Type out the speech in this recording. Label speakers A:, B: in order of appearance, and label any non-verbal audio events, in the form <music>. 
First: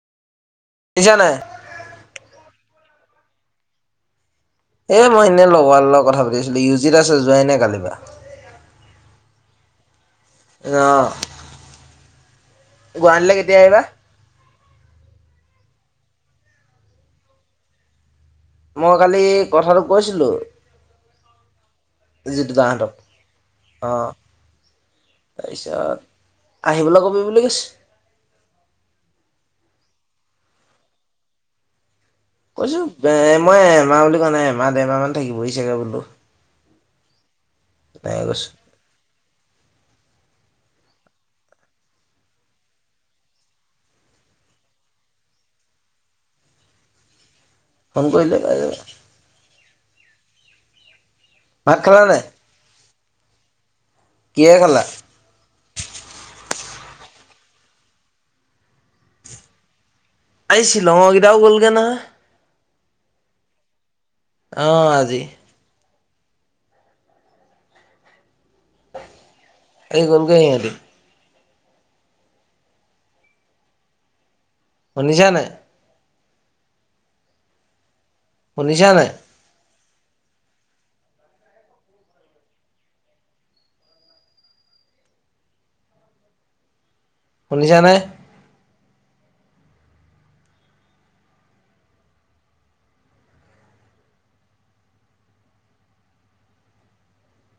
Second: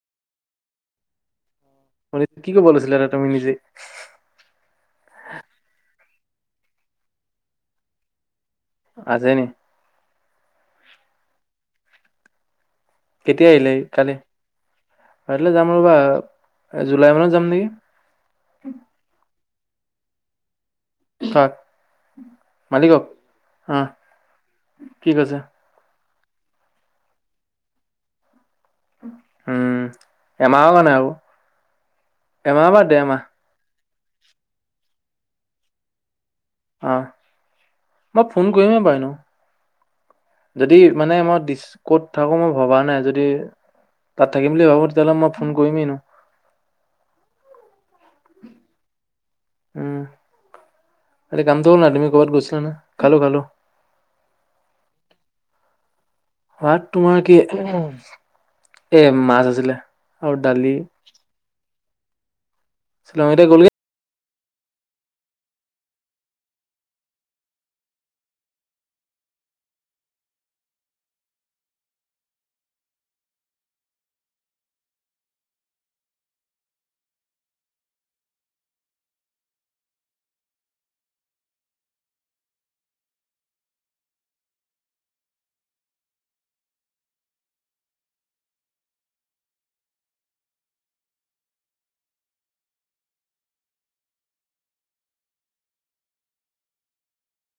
A: শুনিছা নাই?
B: ঘৰত কিবা বনাইছে? <unintelligible> তুমি নিজে।
A: এ, মই এনেই লগোৱাৰ লগত কথা পাতিছিলো ইয়উজিত আছে, যোৱাই নে কালিৰ পৰা।
B: আজি নি?
A: অ।
B: কেতিয়া আহিলে? কালি, কালৈ যাম। ৰবা জুলাই মানত যাম নেকি?
A: মই কালি? কথাটো কৈছিলো।
B: কাক,
A: জিতু দাহঁতক
B: মালিকক অহ,
A: অঁ
B: কি কৈছে?
A: তাৰপিছত আহিবলৈ কবি বুলি কৈছে।
B: উম, এমাহৰ মানে আৰু।
A: কৈছো, এ, মই এমাহ বুলি কোৱা নাই, এমাহ-দেৰমাহ মান থাকিব চাগে বোলো।
B: অহ।
A: তেনেকে
B: মই
A: কৈছো।
B: ফোন কৰিমেই বাৰু এনেও। যদি মানে মই দিচ ক'ত থাকো মই ভবা নাই যদি তাত থাকিম বুলি ভাবো তেতিয়াহ'লে মই ফোন কৰিমেই ন।
A: ফোন কৰিলে পাই যাবা।
B: উ। কালি কামটো
A: ভাত
B: হ'ল নাই
A: খালা
B: তুমি ক'বাত গৈছিলা নহয়? খালো-খালো।
A: কিহেৰে খালা?
B: ভাত তোমাৰ কি, এ মাছ আছিলে। আৰু
A: আজি
B: দালি
A: শ্বিলংৰ কেইটাও গ'লগে নহয়।
B: লগৰকিটা গ'লগে
A: অ', আজি। এই গলগৈ সিহঁতি। শুনিছা নাই। শুনিছা নাই। শুনিছানে।